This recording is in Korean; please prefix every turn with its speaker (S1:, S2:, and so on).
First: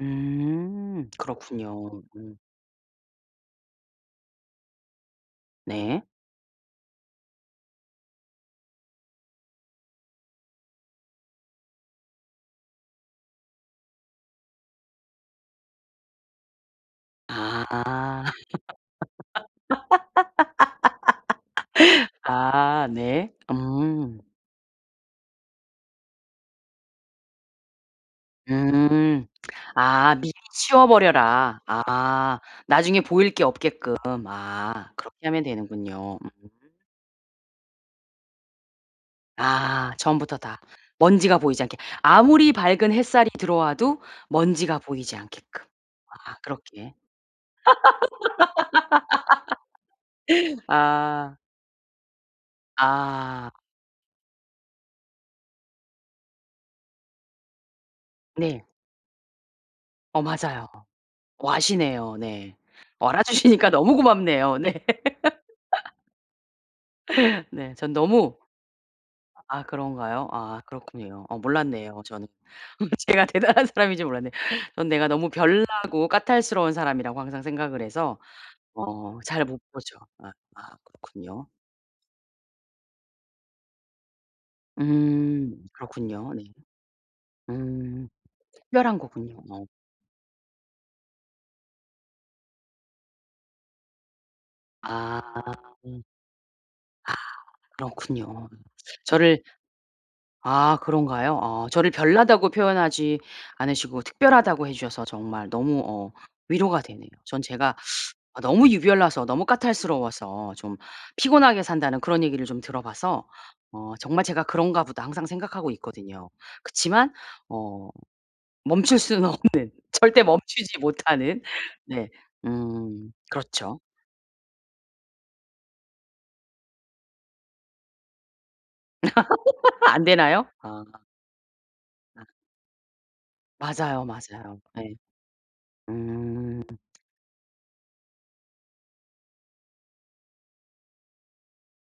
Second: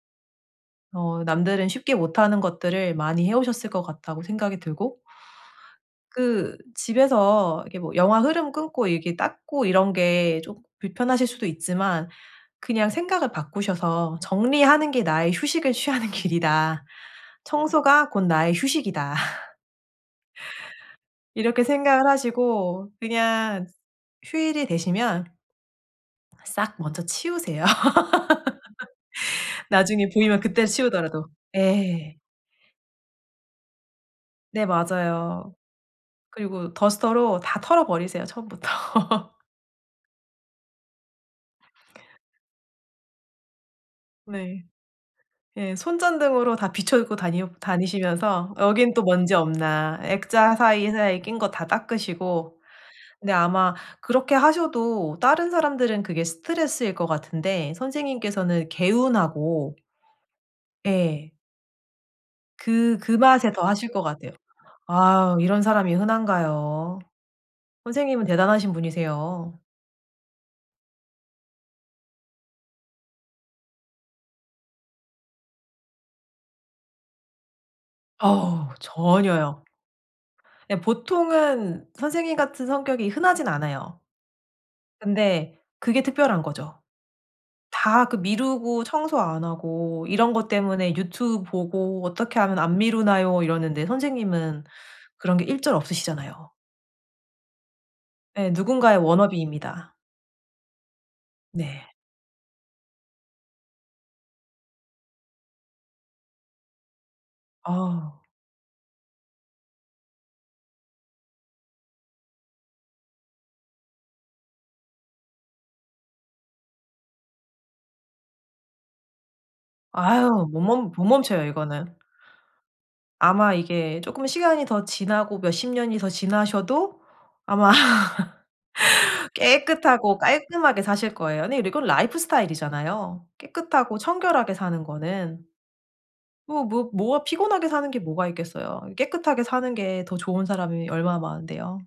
S1: 음
S2: 어 남들은 쉽게
S1: 그렇군요. 음.
S2: 못하는 것들을 많이 해오셨을 것 같다고 생각이 들고.
S1: 네.
S2: 그 집에서 이렇게 뭐 영화 흐름 끊고 이렇게 닦고 이런 게 쪼금 불편하실 수도 있지만 그냥 생각을 바꾸셔서 정리하는 게 나의 휴식을 취하는 길이다.
S1: 아.
S2: 청소가 곧 나의 휴식이다. 이렇게 생각을
S1: 아
S2: 하시고
S1: 네
S2: 그냥
S1: 음.
S2: 휴일이 되시면 싹 먼저 치우세요.
S1: 음
S2: 나중에
S1: 아 미리
S2: 보이면 그때 치우더라도.
S1: 치워버려라.
S2: 예.
S1: 아 나중에 보일 게 없게끔
S2: 네
S1: 아 그렇게 하면
S2: 맞아요.
S1: 되는군요. 음.
S2: 그리고 더스터로 다 털어버리세요 처음부터.
S1: 아 처음부터 다 먼지가 보이지 않게 아무리 밝은 햇살이 들어와도
S2: 네.
S1: 먼지가 보이지 않게끔.
S2: 예
S1: 아
S2: 손전등으로 다
S1: 그렇게.
S2: 비춰 입고 다녀 다니시면서 여긴 또 먼지 없나 액자 사이에 사이에
S1: 아.
S2: 낀 거 다 닦으시고 근데
S1: 아.
S2: 아마 그렇게 하셔도 다른 사람들은 그게 스트레스일 것 같은데
S1: 네.
S2: 선생님께서는 개운하고
S1: 어 맞아요.
S2: 예.
S1: 어 아시네요. 네.
S2: 그
S1: 어
S2: 그
S1: 알아
S2: 맛에 더
S1: 주시니까
S2: 하실
S1: 너무
S2: 것 같아요.
S1: 고맙네요. 네.
S2: 아우 이런 사람이 흔한가요?
S1: 네 전
S2: 선생님은
S1: 너무
S2: 대단하신 분이세요.
S1: 아 그런가요? 아 그렇군요. 어 몰랐네요 저는. 뭐 제가 대단한 사람인 줄 몰랐네. 전 내가 너무 별나고 까탈스러운 사람이라고 항상 생각을 해서
S2: 어우
S1: 어 잘 못
S2: 전혀요.
S1: 보죠. 아 아
S2: 그냥
S1: 그렇군요.
S2: 보통은 선생님같은 성격이 흔하진 않아요. 근데
S1: 음
S2: 그게
S1: 그렇군요 네.
S2: 특별한거죠. 다
S1: 음
S2: 그 미루고
S1: 특별한
S2: 청소
S1: 거군요
S2: 안
S1: 어.
S2: 하고 이런 것 때문에 유튜브 보고 어떻게 하면 안 미루나요 이러는데 선생님은
S1: 아.
S2: 그런 게 일절 없으시잖아요.
S1: 아 그렇군요.
S2: 예 누군가의
S1: 저를
S2: 워너비입니다.
S1: 아 그런가요? 어
S2: 네.
S1: 저를 별나다고 표현하지 않으시고 특별하다고 해주셔서 정말 너무 어 위로가 되네요. 전 제가
S2: 아.
S1: 어 너무 유별나서 너무 까탈스러워서 좀 피곤하게 산다는 그런 얘기를 좀 들어봐서 어 정말 제가 그런가 보다 항상 생각하고 있거든요. 그치만 어 멈출 수는 없는 절대
S2: 아유 못
S1: 멈추지
S2: 멈 못
S1: 못하는
S2: 멈춰요 이거는.
S1: 네. 음
S2: 아마
S1: 그렇죠.
S2: 이게 쪼끔 시간이 더 지나고 몇 십년이 더 지나셔도 아마
S1: 안
S2: 깨끗하고
S1: 되나요?
S2: 깔끔하게
S1: 아.
S2: 사실 거예요. 네 이건
S1: 아.
S2: 라이프스타일이잖아요. 깨끗하고
S1: 맞아요,
S2: 청결하게
S1: 맞아요.
S2: 사는
S1: 네.
S2: 거는.
S1: 음.
S2: 뭐 뭐 뭐가 피곤하게 사는 게 뭐가 있겠어요. 깨끗하게 사는 게 더 좋은 사람이 얼마나 많은데요.